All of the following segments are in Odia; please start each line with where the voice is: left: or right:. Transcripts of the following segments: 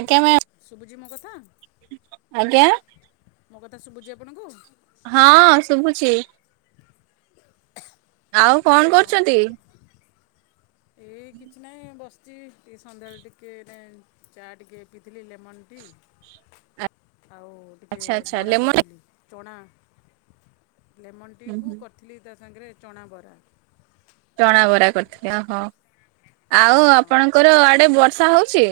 right: ଆଜ୍ଞା ମ
left: ବୁଝି ମୋ କଥା
right: ଆଜ୍ଞା
left: ମୋ କଥା ଶୁଭୁଛି ଆପଣଙ୍କୁ
right: ହଁ ଶୁଭୁଛି ଆଉ କଣ କରୁଛନ୍ତି
left: ଏଇ କିଛି ନାହିଁ ବସିଛି ଟିକେ ସନ୍ଧ୍ୟାବେଳେ ଟିକିେ ଚା ଟିକେ ପିଥିଲଥିଲି ଲେମନ ଟି ଆଉ ଟିକେ
right: ଆଚ୍ଛା ଆଚ୍ଛା
left: ବରା
right: ଲେମନ
left: କରିଥିଲି ଚଣା ଲେମନ
right: ହୁଁ
left: ଟିକୁ
right: ହୁଁ।
left: କରିଥିଲି ତା ସାଙ୍ଗରେ ଚଣା ବରା
right: ଚଣା ବରା କରିଥିଲେହୋ ଆଉ
left: ହଁ
right: ଆପଣଙ୍କର ଆଡେ ସା ହଉଛି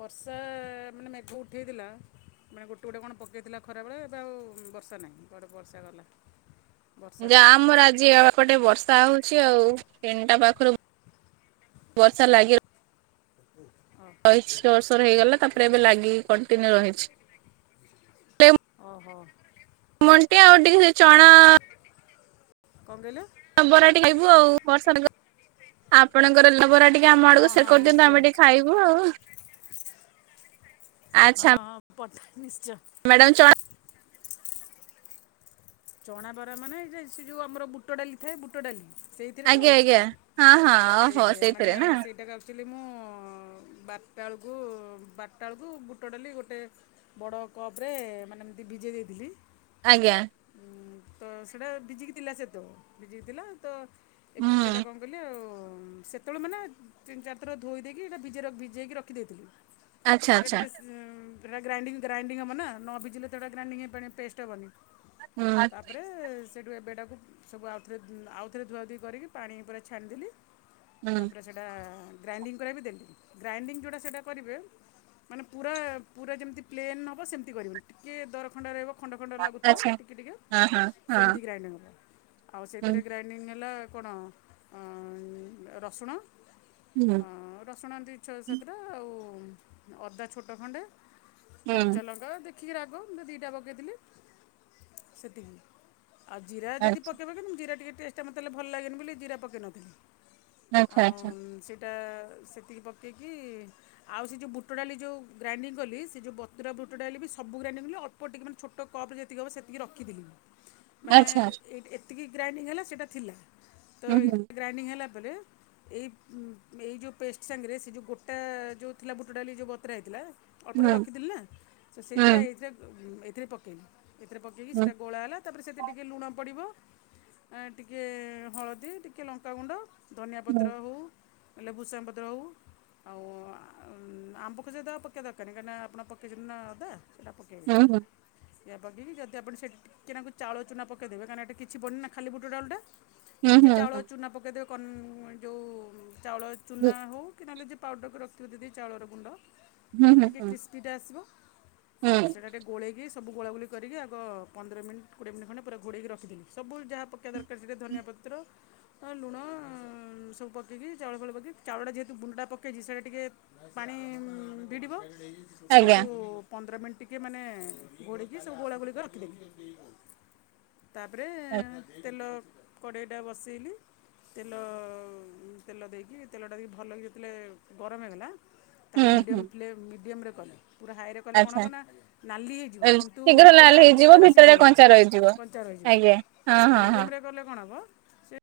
left: ବର୍ଷା ମାନେ ମେଘ ଉଠେଇଥିଲା ମାନେ ଗୋଟେ ଗୋଟେ କଣ ପକାଇଥିଲା ଖରାବେଳେ ବା ଆଉ ବର୍ଷା ନାହିଁ କୁଆଡ଼େ ବର୍ଷା ଗଲା ବର୍ଷା
right: ଯା
left: ନାହିଁ
right: ଆମର ଆଜି ଗଟେ ବର୍ଷା ହଉଛି ଆଉ ଫେନ୍ଟା ପାଖରୁ ବର୍ଷା ଲାଗି ର
left: ଓ
right: କଇ ଛ ବର୍ଷର ହେଇଗଲା ତାପରେ ଏବେ ଲାଗିକି କଣ୍ଟିନ୍ୟୁ ରହିଛି
left: ଓହୋ
right: ଣ୍ଟିେ ଆଉ ଟିକ ସେ ଚଣା
left: କଣ କହିଲ
right: ତ ବରାଟି ଖାଇବୁ ଆଉ ବର୍ଷ ଆପଣଙ୍କର ଲୋବରା ଟିକେ ଆମ
left: ହଁ
right: ଆଡକୁ ସେ
left: ହଁ
right: କରିଦିଅନ୍ତୁ
left: ନିଶ୍ଚୟ
right: ଆମେ ଟିକେ ଖାଇବୁ ଆଉ ହ
left: ହଁ ହଁ ପଠା ନିଶ୍ଚୟ
right: ମ୍ୟାଡ଼ାମ ଚା
left: ଚଣା ବରା ମାନେ ଏଇ ସେ ଯୋଉ ଆମର ବୁଟ ଡାଲି ଥାଏ ବୁଟ ଡାଲି ସେଇଥିରେ ତ
right: ଆଜ୍ଞା ଆଜ୍ଞା ହଁ ହଁ ଓହୋ ସେଇଥିରେ ନା
left: ଖଲି ମୁଁ ବାରଟା ବେଳକୁ ବଟଟା ବେଳକୁ ବୁଟ ଡାଲି ଗୋଟେ ବଡ଼ କପ୍ରେ ମାନେ ଏତେ ବିଜେ ଦେଇଥିଲି
right: ଆଜ୍ଞା
left: ତ ସେଇଟା ଭିଜିକି ଥିଲା ସେ ତ ଭିଜିକି ଥିଲା ତ ଏବେ ସେଟା
right: ହୁଁ
left: କଣ କହିଲି ଆଉ ସେତେବେଳେ ମାନେ ତିନି ଚାରିଥର ଧୋଇ ଦେଇକି ଏଇଟା ଭିଜାଇ ଭିଜେଇକି ରଖିଦେଇଥିଲି
right: ଆଚ୍ଛା
left: ସେଟା
right: ଆଚ୍ଛା
left: ଟିକିକେ ସେଇଟା ଗ୍ରାଇଙ୍ଗ ଗ୍ରାଇଣ୍ଡିଙ୍ଗ ହେବ ନା ନ ଭିଜିଲେ ସେଇଟା ଗ୍ରାଇଣ୍ଙ୍ଗ ହେଇ ପାଇଁ ପେଷ୍ଟ ହେବି
right: ହୁଁ
left: ତାପରେ ସେଇଠୁ ଏବେଟାକୁ ସବୁ ଆଉଥରେ ଆଉଥରେ ଧୁଆଧୁୋଇଇ କରିକି ପାଣି ପୁରା ଛାଣିଦେଲି
right: ହୁଁ
left: ତାପରେ ସେଇଟା ଗ୍ରାଇଣ୍ଡିଙ୍ଗ କର ବି ଦେଲି ଗ୍ରାଇଣ୍ଡିଙ୍ଗ ଯେଉଁଟା ସେଇଟା କରିବେ ମାନେ ପୁରା ପୁରା ଯେମିତି ପ୍ଲେନ୍ ହେବ ସେମିତି କରିବନି ଟିକିେ ଦର ଖଣ୍ଡ ରହିବ ଖଣ୍ଡ ଖଣ୍ଡରେ ଲାଗୁଥିବ
right: ଆଚ୍ଛା
left: ଟିକେ ଟିକେ
right: ହଁ ହଁ ହଁ
left: ସେମିତି ଗ୍ରାଇଣ୍ଡିଙ୍ଗ ହେବ ଆଉ
right: ହୁଁ
left: ସେଥିରେ ଗ୍ରାଇଣ୍ଡିଙ୍ଗ ହେଲା କଣ ରସୁଣ
right: ହୁଁ
left: ଅ ରସୁଣନ୍ତି ଇଛ ସେଥିଟା ଆଉ ଅଦା ଛୋଟ ଖଣ୍ଡେ
right: ହୁଁ
left: କଞ୍ଚାଲଙ୍କା ଦେଖିକି ରାଗ ମୁ ଦିଟା ପକେଇଥିଲି ସେତିକି ଆଉ ଜିରା ଯଦ
right: ଆଚ୍ଛା
left: ପକେଇବେ କି ମୁଁ ଜରା ଟିକେ ଟେଷ୍ଟା ମତେଲେ ଭ ଲାଗନି ବୋଲି ଜିରା ପକେଇ ନଥିଲି
right: ଆଚ୍ଛା
left: ଆଉ
right: ଆଚ୍ଛା
left: ସେଇଟା ସେତିକି ପକେଇକି ଆଉ ସେ ଯୋଉ ବୁଟ ଡ଼ାଲି ଯୋଉ ଗ୍ରାଇଣ୍ଡିଙ୍ଗ କଲି ସେ ଯୋଉ ବତୁରା ବୁଟ ଡାଲି ବି ସ ପୁରା ନେଇଗଲି ଅଳ୍ପ ଟିକେ ମାନେ ଛୋଟ କପରେ ଯେ ତିକି ହେବ ସେତିକି ରଖିଥିଲି ମାନେ
right: ଆଚ୍ଛା ଆଚ୍ଛା।
left: ଏଇ ଏତିକି ଗ୍ରାଇଣ୍ଡିଙ୍ଗ ହେଲା ସେଇଟା ଥିଲା ତ
right: ହୁଁ ହୁଁ
left: ଏଇଟା ଗ୍ରାଇଣ୍ଡିଙ୍ଗ ହେଲା ପରେ ଏଇ ଏଇ ଯୋଉ ପେଷ୍ଟ ସାଙ୍ଗରେ ସେ ଯୋଉ ଗୋଟା ଯୋଉ ଥିଲା ବୁଟ ଡାଲି ଯୋଉ ବତୁରା ହେଇଥିଲା ଅଳ୍ପ ଟିକେ
right: ହୁଁ
left: ରଖିଥିଲି ନା ତ ସେଇଥିରେ ଏଇଥିରେ ଏଇଥିରେ ପକେଇଲି। ଏଥିରେ ପକେଇକି
right: ହୁଁ
left: ସେଇଟା ଗୋଳା ହେଲା ତାପରେ ସେଥିରେ ଟିକେ ଲୁଣ ପଡ଼ିବ ଆ ଟିକେ ହଳଦୀ ଟିକେ ଲଙ୍କାଗୁଣ୍ଡ ଧନିଆ
right: ହୁଁ
left: ପତ୍ର ହଉ ହେଲେ ଭୃସମ୍ ପତ୍ର ହଉ ଆଉ ଆମ ଆମ୍ବକଶିଆ ଅଦା ଆଉ ପକେଇବା ଦରକାର ନାହିଁ କାଇଁକି ନା ଆପଣ ପକେଇଚନ୍ତି ନା ଅଦା ସେଇଟା
right: ହଁ
left: ପକେଇବେନି
right: ହଁ।
left: ଏହା ପକେଇକି ଯଦି ଆପଣ ସେଇଠି ଟିକେନାକୁ ଚାଉଳ ଚୁନା ପକେଇଦେବେ କାହିଁକି ନା ଏଠି କିଛି ପଡିନି ନା ଖାଲି ବୁଟଡାଲିଟା
right: ହୁଁ ହୁଁ ହୁଁ
left: ଟିକେ ଚାଉଳ
right: ହୁଁ
left: ଚୁନା ପକେଇଦେବେ କଣ ଯୋଉ ଚାଉଳ ଚୁନା ହଉ କି ନହେଲେ ଯେ ପାଉଡ଼ରକୁ ରଖଥିବ ଯଦି ଚାଉଳର ଗୁଣ୍ଡ
right: ହୁଁ ହୁଁ
left: ପୁରା
right: ହୁଁ
left: ଟିକେ
right: ହୁଁ
left: କ୍ରିସ୍ପିଟା ଆସିବ ବାସ
right: ହୁଁ
left: ସେଟା ଟିକେ ଗୋଲେଇକି ଗୋଳାଗୋଳି କରିକି ଆଗ ପନ୍ଦର ମିନିଟ କୋଡିଏ ମିନିଟ୍ ଖଣ୍ଡେ ପୁରା ଘୋଡେଇକି ରଖିଥିଲି ସବୁ ଯାହା ପକେଇବା ଦର ଫେର ସେଥିରେ ଧନିଆ ପତ୍ର ଅ ଲୁଣ ସବୁ ପକେଇକି ଚାଉଳ ଫଉଳ ପକେଇକି ଚାଉଳଟା ଯେହେତୁ ଗୁଣ୍ଡଟା ପକାଇଛି ସେଇଟା ଟିକେ ପାଣି ଭିଡ଼ିବ
right: ଆଜ୍ଞା
left: ସେଟାକୁ ପନ୍ଦର ମିନିଟ୍ ଟିକେ ମାନେ ଘୋଡେଇକି ସବୁ ଗୋଳା ଗୋଳି କରିକି ରଖିଦେଲି ତାପରେ
right: ହ
left: ତେଲ କଡ଼େଇଟା ବସେଇଲି ତେଲ ତେଲ ଦେଇକି ତେଲ ଟା ଯଦି ଭଲ ଯେତେଲେ ଗରମ ହେଇଗଲା
right: ହୁଁ
left: ତାକୁ
right: ହୁଁ
left: ମିଡ଼ିୟମ୍ ଫ୍ଲେମ୍ ମିଡ଼ିୟମରେ କଲି ପୁରା ହାଇରେ କଲେ କଣ ହବ
right: ଆଚ୍ଛା
left: ନା ନାଲି ହେଇଯିବ
right: ଏ
left: କିନ୍ତୁ
right: ଶୀଘ୍ର
left: ଭିତରଟା
right: ଲାଲ ହେଇଯିବ
left: ଭିତରଟା
right: ଭିତରେ
left: ସିଝିବନି
right: କଞ୍ଚା ରହିଯିବ
left: କଞ୍ଚା ରହିଯିବ।
right: ଆଜ୍ଞା ହଁ ହଁ ହଁ।
left: ମିଡ଼ିୟମରେ କଲେ କଣ ହବ ସେ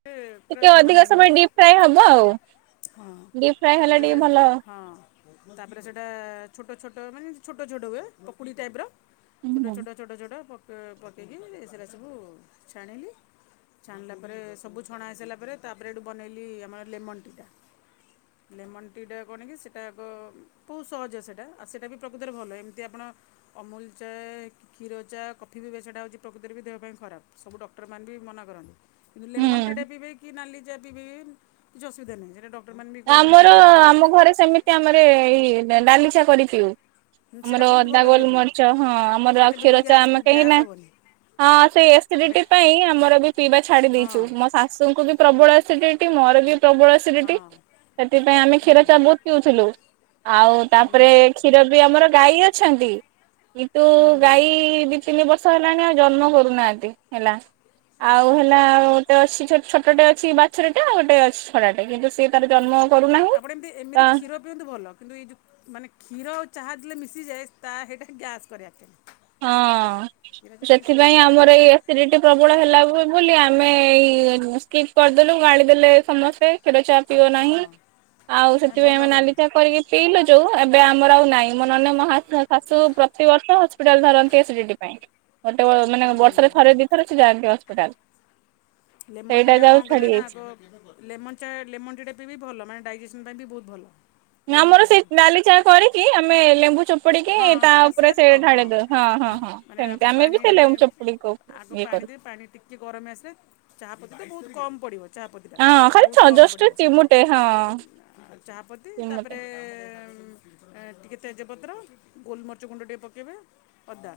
left: ପୁରା
right: ଟିକେ
left: ସମାନ
right: ଅଧିକ
left: ହେଇକି
right: ସମୟ
left: ରହିବ।
right: ଡିପଫ୍ରାଏ ହବ ଆଉ।
left: ହଁ
right: ଡିପ୍ ଫ୍ରାଏ ହେଲେ
left: ତାପରେ ସେ
right: ଟିକେ ଭଲ
left: ହଁ ତାପରେ ସେଟା ଛୋଟ ଛୋ ମାନେ ଛୋଟ ଛୋଟ ହୁଏ ପକୁଡି ଟାଇପ ର
right: ହୁଁ
left: ଛୋଟ
right: ହୁଁ
left: ଛୋଟ ଛୋଟ ଛୋଟ ଅ ପକେଇକି ସେରା ସବୁ ଛାଣିଲି। ଛାଣିଲା ପରେ ସବୁ ଛଣା ହେଇସାରିଲା ପରେ ତାପରେ ହେଠୁ ବନେଇଲି ଆମର ଲେମନ ଟି ଟା ଲେମନ ଟି ଟା କଣ କି ସେଇଟା ଆଗ ବହୁତ ସହଜ ସେଟା ଆଉ ସେଇଟା ବି ପ୍ରକୃତରେ ଭଲ ଏମିତି ଆପଣ ଅମୁଲ ଚ ରେ କ୍ଷୀର ଚା କଫି ବି ବେ ସେଇଟା ହେଉଛି ପ୍ରକୃତରେ ବି ଦେହ ପାଇଁ ଖରାପ ସବୁ ଡକ୍ଟରମାନେ ବି ମନାକରନ୍ତି। କିନ୍ତୁ ଲେମନ ଟି
right: ହୁଁ।
left: ଟା ପିବେ କି ନାଲି ଚା ପିବେ କିଛି ଅସୁବିଧା ନାହିଁ ସେଟା ଡକ
right: ଆମର ଆମ ଘରେ ସେମିତି ଆମର ଏଇ ନାଲି ଚା କରି ପିଉ।
left: ହୁଁ, ସେଇଟା
right: ଆମର
left: ବହୁତ
right: ଅଦା
left: ଭଲ ଦେହ ପାଇଁ
right: ଗୋଲମରିଚ ହଁ ଆମର
left: ସେଇଟା
right: ଆଉ
left: କେବେ ବି
right: କ୍ଷୀରଚା
left: ଗ୍ୟାସ୍
right: ଆମେ କାହିଁକି
left: ଗ୍ୟାସ୍
right: ନା
left: ହେବନି
right: ହଁ ସେଇ
left: ସେଇଟା
right: ଏସିଡିଟି ପାଇଁ ଆମର ବି ପିଇବା ଛାଡି ଦେଇଛୁ
left: ହଁ
right: ମୋ ଶାଶୁଙ୍କୁ ବି ପ୍ରବଳ ଏସ ଡିଟି ମୋର ବି ପ୍ରବଳ
left: ହଁ
right: ଏସିଡିଟି ସେଥିପାଇଁ ଆମେ କ୍ଷୀର
left: ହୁଁ
right: ଚା ବହୁତ ପିଉଥିଲୁ ଆଉ
left: ହୁଁ
right: ତାପରେ କ୍ଷୀର ବି ଆମର ଗାଈ ଅଛନ୍ତି କିନ୍ତୁ
left: ହୁଁ
right: ଗାଈ ଦି ତିନି ବଶ୍ ର୍ଷ ହେଲାଣି ଆଉ ଜନ୍ମ କରୁନାହାନ୍ତି ହେଲା ଆଉ
left: ଆଚ୍ଛା ଆଚ୍ଛା
right: ହେଲାଉ ଗୋଟେ ଅଛି ଛୋଟଟେ ଅ ଛି ବାଛୁରଟେ ଆଉ ଗୋଟେ ଅଛି ଛଡାଟେ କିନ୍ତୁ ସିଏ ତାର ଜନ୍ମ କରୁନାହିଁ
left: ଆପଣ ଏମିତି
right: ତ
left: ଏମିତି କ୍ଷୀର ପିଅନ୍ତୁ ଭଲ କିନ୍ତୁ ଏଇ ଯୋଉ ମାନେ କ୍ଷୀର ଚାହା ଦେଲେ ମିଶିଯାଏ ତା ହେଇଟା ଗ୍ୟାସ୍ କରାଏ ଆକଚୁଆଲି
right: ହଁ ସେଥିପାଇଁ
left: ସେଇଟା
right: ଆମର ଏଇ ଏସିଡିଟି ପ୍ରବଳ ହେଲାକୁ ଏମ୍ ବୋଲି ଆମେ ଏଇ ସ୍କିପ୍ କରିଦେଲୁ ଗାଳିଦେଲେ ସମସ୍ତେ କ୍ଷୀର ଚା ପିଅନାହିଁ
left: ହଁ
right: ଆଉ
left: ନା
right: ସେଥିପାଇଁ
left: ଭଲ
right: ଆମେ
left: କଲେ
right: ନାଲିଚା କରିକି ପିଇଲୁ ଯୋଉ ଏବେ ଆମର ଆଉ ନାହିଁ। ଆମର ନହନେ ମହାଶୟ ଶାଶୁ ପ୍ରତିିବର୍ଷ ଅ ଯାଆନ୍ତି ଏସିଡିଟି ପାଇଁ ଗୋଟେ ବ ମାନେ
left: ହୁଁ ହୁଁ
right: ବର୍ଷରେ ଥରେ ଦିଇ ଥରେ ସିଏ ଯାଆନ୍ତି ହସ୍ପିଟାଲ।
left: ଲେମନ
right: ସେଇଟା
left: ଟି ଟା
right: ଯାଉ
left: କଣ
right: ଛାଡି
left: କରିବେ ନା
right: ଯାଇଛି।
left: ଆଗ ଲେମନ ଚା ଲେମନ ଟି ଟା ପିଇିବେ ଭଲ ମାନେ ଡାଇଜେ ପାଇଁ ବି ବହୁତ ଭଲ। ଲେମନ୍
right: ଆମର
left: ଟିଟା
right: ସେଇ
left: ବି
right: ନାଲି ଚାହା କରିକି ଆମେ ଲେମ୍ବୁ ଚୋପ ଚିପୁଡିକି
left: ହଁ ହଁ
right: ତା
left: ବାସ୍
right: ଉପରେ
left: ସେଇଆ ତ
right: ସେ ଢାଳି ଦଉ ହଁ ହଁ ହଁ
left: ମାନେ ଆଗ
right: ସେମିତି ଆମେ
left: ପାଣି
right: ବି ସେ ଲେମ୍ବୁ ଚପୁଡ଼ିକି ଦଉ
left: ଆଗ
right: ଇଏ କରି
left: ପାଣି ଟିକେ ଗରମ ହେଇ ଆସିଲେ ଚାହା ପତୀ ତ ବହୁତ କମ
right: ହଁ ଖାଲି ଛ ଜଷ୍ଟ ଚିମୁଟେ ହଁ।
left: ଚାହାପତି
right: ଚିମୁଟେ
left: ତାପରେ ଏ ଉଁ ଅଁ ଟିକେ ତେଜପତ୍ର ଗୋଲମରିଚ୍ଚ ଗୁଣ୍ଡ ଟିକେ ପକାଇବେ ଅଦା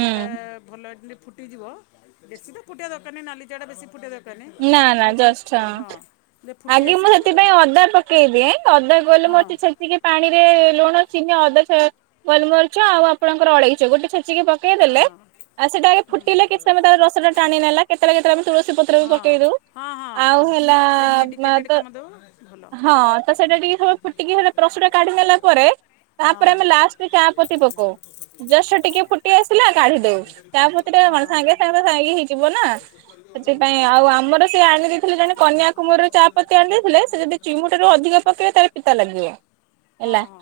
left: ସେଇଟା ଭଲ ରେ ଟିକେ ଫୁଟିଯିବ ବେଶୀ ତ ଫୁଟିବା ଦରକାର ନାହି ନାଲି ଚା ଟା ବେଶୀ ଫୁଟିବା ଦରକାର ନାହିଁ
right: ନା ନା
left: ଯେତେବେଳେ ଫୁ
right: ଜଷ୍ଟ ହଁ।
left: ଯେତେବେଳେ ଫୁଟି
right: ଆଗେ
left: ଆସିବ
right: ମୁଁ ସେଥିପାଇଁ ଅଦା ପକେଇ ଦିଏ ଅଦା
left: ହଁ
right: ଗୋଲମୋରିଚ ଛେଚିକି ପାଣିରେ ଲୁଣ ଚିନି ଅଦ ଗୋଲମରିଚ ଆଉ ଆପଣଙ୍କର ଅଳେଇଚ ଗୋଟେ ଛୋ ଚିକି
left: ହଁ
right: ପକେଇଦେଲେଉ ସେଟା ଆଗେ ଫୁଟିଲେ କିଛି ସମୟ ତାର ରସ ଟା ଟାଣି ନେଲା କେତେଳେ କେତେଳେ ଆମେ ତୁଳସୀ ପତ୍ର ବି
left: ହଁ
right: ପକେଇ ଦଉ।
left: ହଁ ହଁ ହଁ
right: ଆଉ ହେଲା
left: ତ
right: ତ
left: ମେଡ଼ିକେଟେଡ଼୍ କାମ ଦେବ ଭଲ।
right: ହଁ ତ ସେଇଟା ଟିକେ [unintelligible] କାଢି ନେଲା ପରେ ତାପରେ ଆମେ ଲାଷ୍ଟ ରେ ଚା ପତି ପକଉ ଜଷ୍ଟ ଟିକେ ଫୁଟି ଆସିଲା କାଢି ଦଉ ଚା ପତି ଟା
left: ହଁ
right: କଣ ସାଙ୍ଗେ ସାଙ୍ଗେ
left: ହଁ
right: ସାଙ୍ଗ ଇଏ ହେଇଯିବ ନା ସେଥିପାଇଁ ଆଉ ଆପ ଆମର ସେ ଆଣି ଦେଇଥିଲେ ଜଣେ କନ୍ୟାକୁମରୀରୁ ଚା ପତି ଆଣି ଦେଇଥିଲେ ସେ ଯଦି ଚିମୁଟାରୁ ଅଧିକ ପେଇବେ ତାର ପିତା ଲାଗିବ। ଦେବା ହେଲା।
left: ହଁ ହଁ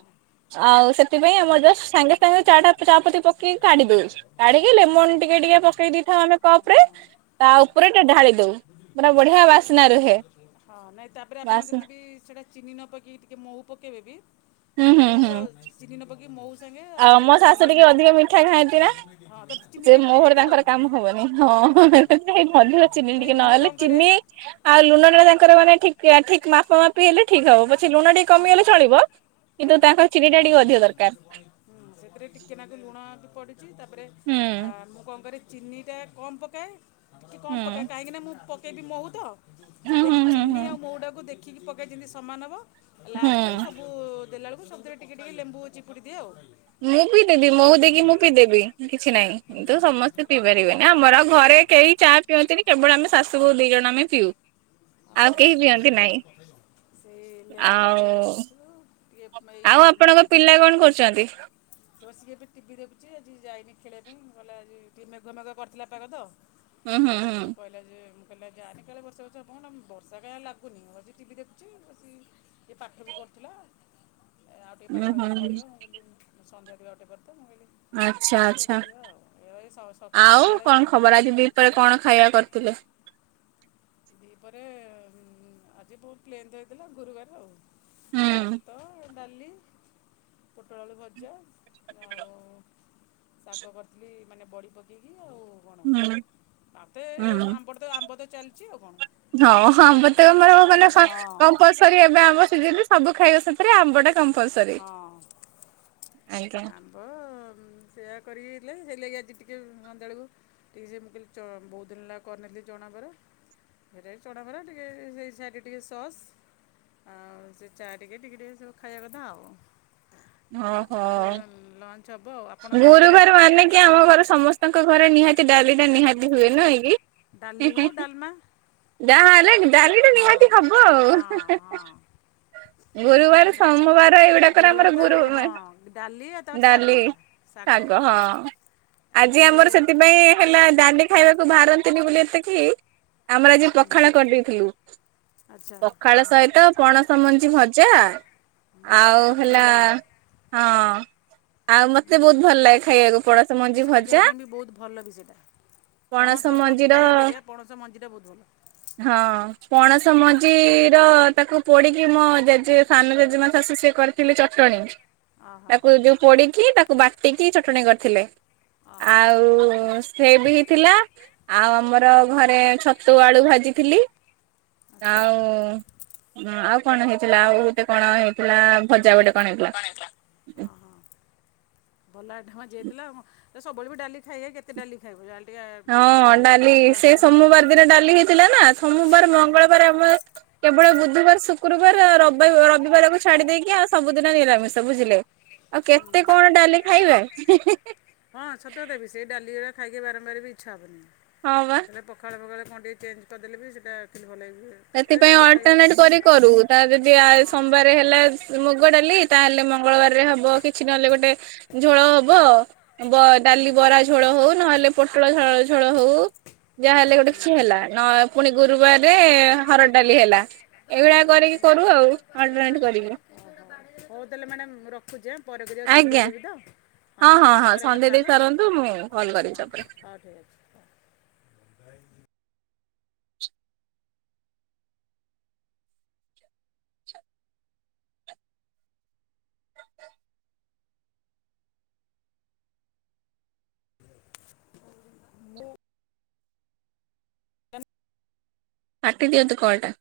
right: ଆଉ ସେଥିପାଇଁ ଆମର ଜଷ୍ଟ
left: ଯଦି
right: ସାଙ୍ଗେ
left: ତାଙ୍କର
right: ସାଙ୍ଗେ ଚାଟା
left: ପୂର୍ବରୁ
right: ଚାପତି
left: ଯଦି ତାଙ୍କର
right: ପକେଇି
left: ପେଣ୍ଡିଂ
right: କାଢି ଦଉ
left: ଥିବ ମାନେ
right: କାଢିକି
left: ଯୋଉ
right: ଲେମନ ଟି ଟିକେ
left: ଫୋଟୋଜ
right: ଟିକେ ପକେଇ
left: କରିବେ
right: ଦେଇଥାଉ ଆମେ କପ ରେ
left: ହଁ
right: ତା
left: ହଁ
right: ଉପରେ ଏଟା ଢାଳି ଦଉ ମାନେ ବଢିଆ ବାସ୍ନା ରୁହେ।
left: ହଁ ନାଇଁ ତାପରେ ଆପଣ
right: ବାସ୍ନା
left: ଯଦି ବି ସେଇଟା ଚିନି ନ ପକେଇି ଟିକେ ମହୁ ପକେଇବେ ବି
right: ହୁଁ ହୁଁ
left: ମହୁ
right: ହୁଁ।
left: ଆଉ ଚିନି ନ ପକାଇକି ମହୁ ସାଙ୍ଗେ
right: ଆଉ ମୋ ଶାଶୁ ଟିକେ
left: ଲେମ
right: ଅଧିକ ମିଠା ଖାଆନ୍ତି ନା
left: ଖାଲି ହଁ ତାର ଚିନି
right: ସେ
left: ଟିକେ
right: ମୋ
left: ପକାଇବାକୁ
right: ଭଳି
left: ପଡ଼ିବ
right: ତାଙ୍କର କାମ ହବନି ହଁ। ଅହ
left: ଆଉ ହଁ
right: ହେ ଅଧିକ ଚିନି
left: ନାଇଁ
right: ଟିକେ
left: ମୁଁ
right: ନହେଲେ
left: କ'ଣ କରେ
right: ଚିନି ଆଉ ଲୁଣଟା ତାଙ୍କର ମାନେ ଠିକ ପିଆ ଠିକ ମାପ ମାପି ହେଲେ ଠିକ ହବ [unintelligible] ସେ ଲୁଣ ଟିକେ କମିଗଲେ
left: ହଁ
right: ଚଳିବ କିନ୍ତୁ
left: ଚଳିବ
right: ତାଙ୍କର ଚିନି ଟା
left: ହଁ
right: ଟିକେ
left: ନା ନାଇଁ
right: ଅଧିକ
left: ସେମିତି
right: ଦରକାର।
left: ପୁଣି ହୁଁ ସେଥିରେ ଟିକେ ନାକୁ ଲୁଣ ବି ପଡିଚି ତାପରେ
right: ହୁଁ
left: ଆ ମୁଁ କଣ କରେ କି ଚିନିଟା କମ୍ ପକାଏ କି
right: ହୁଁ
left: କମ୍ ପକାଏ କାହିଁକି ନା ମୁଁ ପକେଇବି ମହୁ ତ
right: ହୁଁ ହୁଁ
left: ସେଥିଲାଗି
right: ହୁଁ
left: ଚିନି
right: ହୁଁ।
left: ଆଉ ମହୁ ଟାକୁ ଦେଖିକି ପକାଏ ଯେମିତି ସମାନ ହବ।
right: ହୁଁ
left: ଲାଷ୍ଟରେ ସବୁ ଦେଲା ବେଳକୁ ସବୁଥିରେ ଟିକେ ଟିକେ ଲେମ୍ବୁ ଚିପୁଡ଼ି ଦିଏ ଆଉ।
right: ମୁଁ ପିଇ
left: ହିଁ
right: ଦେବି
left: ଆପଣ
right: ମହୁ ଦେଇକି ମୁଁ
left: ଜଣଉଛନ୍ତି
right: ପିଇ ଦେବି କିଛି ନାହିଁ
left: ମୋତେ
right: କିନ୍ତୁ
left: ଡିଟେଲ୍ ଦେଲେ
right: ସମସ୍ତେ
left: କିନ୍ତୁ
right: ପିଇ
left: କଥା
right: ପାରିବେନି ଆମର
left: ହିଁ
right: ଆଉ ଘରେ ରେ
left: କହିଦେବେ
right: କେହି ଚାହା ପିଅନ୍ତିନି କେବଳ ଆମେ ଶାଶୁ ବୋହୁ ଦି ଜଣ ଆମେ ପିଉ।
left: ଓ
right: ଆଉ କେହି ପିଅନ୍ତି ନାହିଁ
left: ସିଏ ସେ ଲେମନ ଟି
right: ଆଉ
left: କୁ
right: ଆଉ ଆପଣଙ୍କ ପିଲା କଣ କରୁଚନ୍ତି?
left: ତ ସିଏ ଏବେ ଟିଭି ଦେଖୁଚି ଆଜି ଯାଇନି ଖେଳିବା ପାଇଁ କହିଲା ଆଜି ଟିକେ ମେଘୁଆ ମେଘୁଆ କରିଥିଲା ବର୍ଷା ପାଗ ତ
right: ହୁଁ ହୁଁ ହୁଁ।
left: କହିଲି ଆଜି ଯାଆନି କାଳେ ବର୍ଷା ଫର୍ଷା ହବ ନା ବର୍ଷା କାଇଁ ଆଉ ଲାଗୁନି ବସିକି ଟିଭିି ଦେୁଖୁଚି ବସି ଏ ପାଠ ବି କରୁଥିଲା ଆଉ ଟିକେ
right: ଉୁଁ
left: ପାଠ
right: ହୁଁ
left: ଅଛି କରିବ ମୁଁ କହିଲି ମୁଁ ସନ୍ଧ୍ୟା ଦେବି ଆଉ ଟିକେ ପରେ ତ ମୁଁ କହିଲି
right: ଆଚ୍ଛା
left: ହଉ ସେ
right: ଆଚ୍ଛା
left: ଦେଖିବା ଆଉ ଏ ସ- ସ-
right: ଆଉ
left: ସନ୍ଧ୍ୟାବେଳେ
right: କଣ ଖବର ଆଜି ଦିପହରେ କଣ ଖାଇବା କରି ଥିଲେ?
left: ଦିପହରେ ଆଜି ବହୁ ପ୍ଲେନ୍ ହେଇଥିଲା ଗୁରୁବାର ଆଉ
right: ହୁଁ।
left: ଭାତ ଡାଲି ପୋଟଳ ଆଳୁ ଭଜା ଆଉ ଶାଗ କରିଥିଲି ମାନେ ବଡି ପକେଇକି। ଆଉ କଣ?
right: ହୁଁ
left: ମାତେ
right: ହୁଁ
left: ଆମ୍ବ ଟେ ଆମ୍ବ ତ ଚାଲିଚି ଆଉ କଣ?
right: ହଁ ଆମ୍ବ ତ ଆମର ମାନେ
left: ହଁ
right: କମ୍ପଲସରୀ ଏବେ ଆମ୍ବ ସିଜିନି। ସବୁ ଖାଇବ ସେଥିରେ ଆମ୍ବ ଟା
left: ହଁ
right: ଆଜ୍ଞା
left: ଆମ୍ବ ସେୟା କରିକି ହେଲେ ହେଇଲାଗି ଆଜି ଟିକି ସନ୍ଧ୍ୟାବେଳକୁ ଟିକେ ସେ ଚ ମୁଁ କହିଲି ବହୁତ ଦିନ ହେଲା କରିନଥିଲି ଚଣା ବରା ହେରା ଆଜି ଚଣାବରା ସେଇ ସାଇଟ ରେ ଟିକେ ସସ୍ ଆଉ ସେ ଚା ଟିକେ ଟିକେ ଟିକେ ସବୁ ଖାଇବା କଥା ଆଉ
right: ଓହୋ
left: ରାତିରେ ତ ଲଞ୍ଚ ହେବ ଆଉ ଆପଣ
right: ଗୁରୁ
left: ସନ୍ଧ୍ୟାବେଳେ
right: ବାରେ ମାନେ କିି ଆମ ଘରେ ସମସ୍ତଙ୍କ ଘରେ ନିହାତି ଡାଲି ଟା ନିହାତି ହୁଏ ନୁହେଁ କି
left: ଡାଲି ହଉ ଡଲମା
right: ଯାହାହେଲେ ଡାଲିଟା ନିହାତି ହବ
left: ହଁ
right: ଆଉ।
left: ହଁ ଡାଲି
right: ଗୁରୁବାର
left: ଆଉ ଡାଲମା
right: ସୋମବାର ଏଇଗୁଡାକର
left: ଗୁରୁବାର
right: ଆମର
left: ତ
right: ଗୁରୁ ମା
left: ହଁ ଡାଲି ଆଉ ତାପରେ
right: ଡାଲି
left: ଶାଗଟା
right: ଶାଗ ହଁ। ଆଜି
left: ନହେଲେ
right: ଆମର ସେଥିପାଇଁ ହେଲା ଡାଲି ଖାଇବାକୁ ବାହାରନ୍ତିନି ବୋଲି ଏତେ କେହି ଆମର ଆଜି ପଖାଳ କରିଦେଇଥିଲୁ
left: ଆଚ୍ଛା
right: ପଖାଳ
left: ହଁ
right: ସହିତ ପଣସମଞ୍ଜି ଭ ଜା
left: ସେଇଟା
right: ଆଉ
left: ତ ବହୁତ
right: ହେଲା
left: ବଢ଼ିଆ ଲାଗେ
right: ହଁ। ଆଉ ମତେ ବହୁତ ଭଲ ଲାଗେ ଖାଇବାକୁ
left: ନା
right: ପଣସମଞ୍ଜି
left: ସେଇଟା ଦେହ
right: ଭଜା
left: ପାଇଁ ବି ବହୁତ ଭଲ ବି ସେଇଟା
right: ପଣସ
left: ଆପଣ
right: ମଞ୍ଜି ର
left: ଖାଇବା ଅପେକ୍ଷା ପଣସ ମଞ୍ଜିଟା ବହୁତ ଭଲ
right: ହଁ ପଣସ ମ ଞ୍ଜିର ତାକୁ ପୋଡିକି ମୋ ଜେଜେ ସାନ ଜେଜେମା ଶାଶୁ ସିଏ କରିଥିଲି ଚଟଣି
left: ଅହ
right: ତାକୁ ଯୋଉ ପୋଡିକି ତାକୁ ବାଟିକି ଚଟଣି କରିଥିଲେ।
left: ଅହ
right: ଆଉ ସେ ବି ହେଇଥିଲା ଆଉ ଆମର ଘରେ ଛତୁ ଆଳୁ ଭାଜିଥିଲି
left: ଆଚ୍ଛା
right: ଆଉ ଉଁ ଆଉ କଣ ହେଇଥିଲା ଆଉଗୋଟେ କଣ ହେଇଥିଲା ଭଜା ଗୋଟେ କଣ ହେଏଥିଲା।
left: ଅହ ଭଲ ଆଇଟମ ଆଜି ହୋଇଥିଲା ସବୁବେଳେ ବି ଡାଲି ଖାଇ ଖାଇ କେତେ ଡାଲି ଖାଇବୁ ଡା
right: ହଁ ଡାଲି ସେ ସୋମବାର ଦିନ ଡାଲି ହେଇଥିଲା ନା ସୋମବାର
left: ହଁ
right: ମଙ୍ଗଳବାର ଆମର କେବଳ ବୁଧବାର ଶୁକ୍ରବାର ରବ ରବିବାରକୁ ଛାଡି ଦେଇେଇକି ଆଉ ସବୁଦିନ ନିରାମିଷ ବୁଝିଲେ। ଆଉ
left: ହୁଁ
right: କେତେ କଣ ଡାଲି ଖାଇବା।
left: ଖାଇ ଖାଇ ବାରମ୍ବାର ବି ଇଚ୍ଛା ହେବନି
right: ହଁ ବା।
left: କେତେବେଳ ପଖାଳ ଫକାଳ କଣ ଟିକେ ଚେଞ୍ଜ କରିଦେଲେ ବି ସେଟା ଆକଚୁଳି ଭଲ ଲାଗିବ ଖା
right: ସେଥିପାଇଁ ଅଲଟରନେଟ କରି କରୁ ତା ଯଦି ଆ ସୋମବାର ହେଲା ମୁଁ ଗ ଡାଲି ତାହେଲେ ମଙ୍ଗଳବାରରେ ହବ କିଛି ନହଲେ ଗୋଟେ ଝୋଳ ହବ ବ ଡାଲି ବରା ଝୋଳ ହଉ ନହେଲେ ପୋଟଳ ଝ ଝୋଳ ହଉ ଯାହାହେଲେ ଗୋଟେ କିଛି ହେଲା ନ ପୁଣି ଗୁରୁବାରରେ
left: ହୁଁ।
right: ହରଡ ଡାଲି ହେଲା। ଏଇଭଳିଆ କରିକି କରୁ
left: ହଉ
right: ଆଉ
left: ତାହଲେ
right: ଅଲଟରନେଟ କରିକି
left: ମ୍ୟାଡ଼ାମ ରଖୁଛି ହା। ପରେ କରିିବା ସନ୍ଧ୍ୟା
right: ଆଜ୍ଞା
left: ଦେବି ତ। ହଁ ପରେ
right: ସନ୍ଧ୍ୟା
left: କଥା
right: ଦେଇ
left: ହେବ
right: ସାରନ୍ତୁ
left: ହଁ
right: ମୁଁ କଲ୍ କରିବି
left: ହଁ
right: ତାପରେ
left: ହଉ ଠିକ୍ ଅଛି ହଉ।
right: [inaudible] କାଟି ଦିଅନ୍ତୁ କଲ୍ ଟା।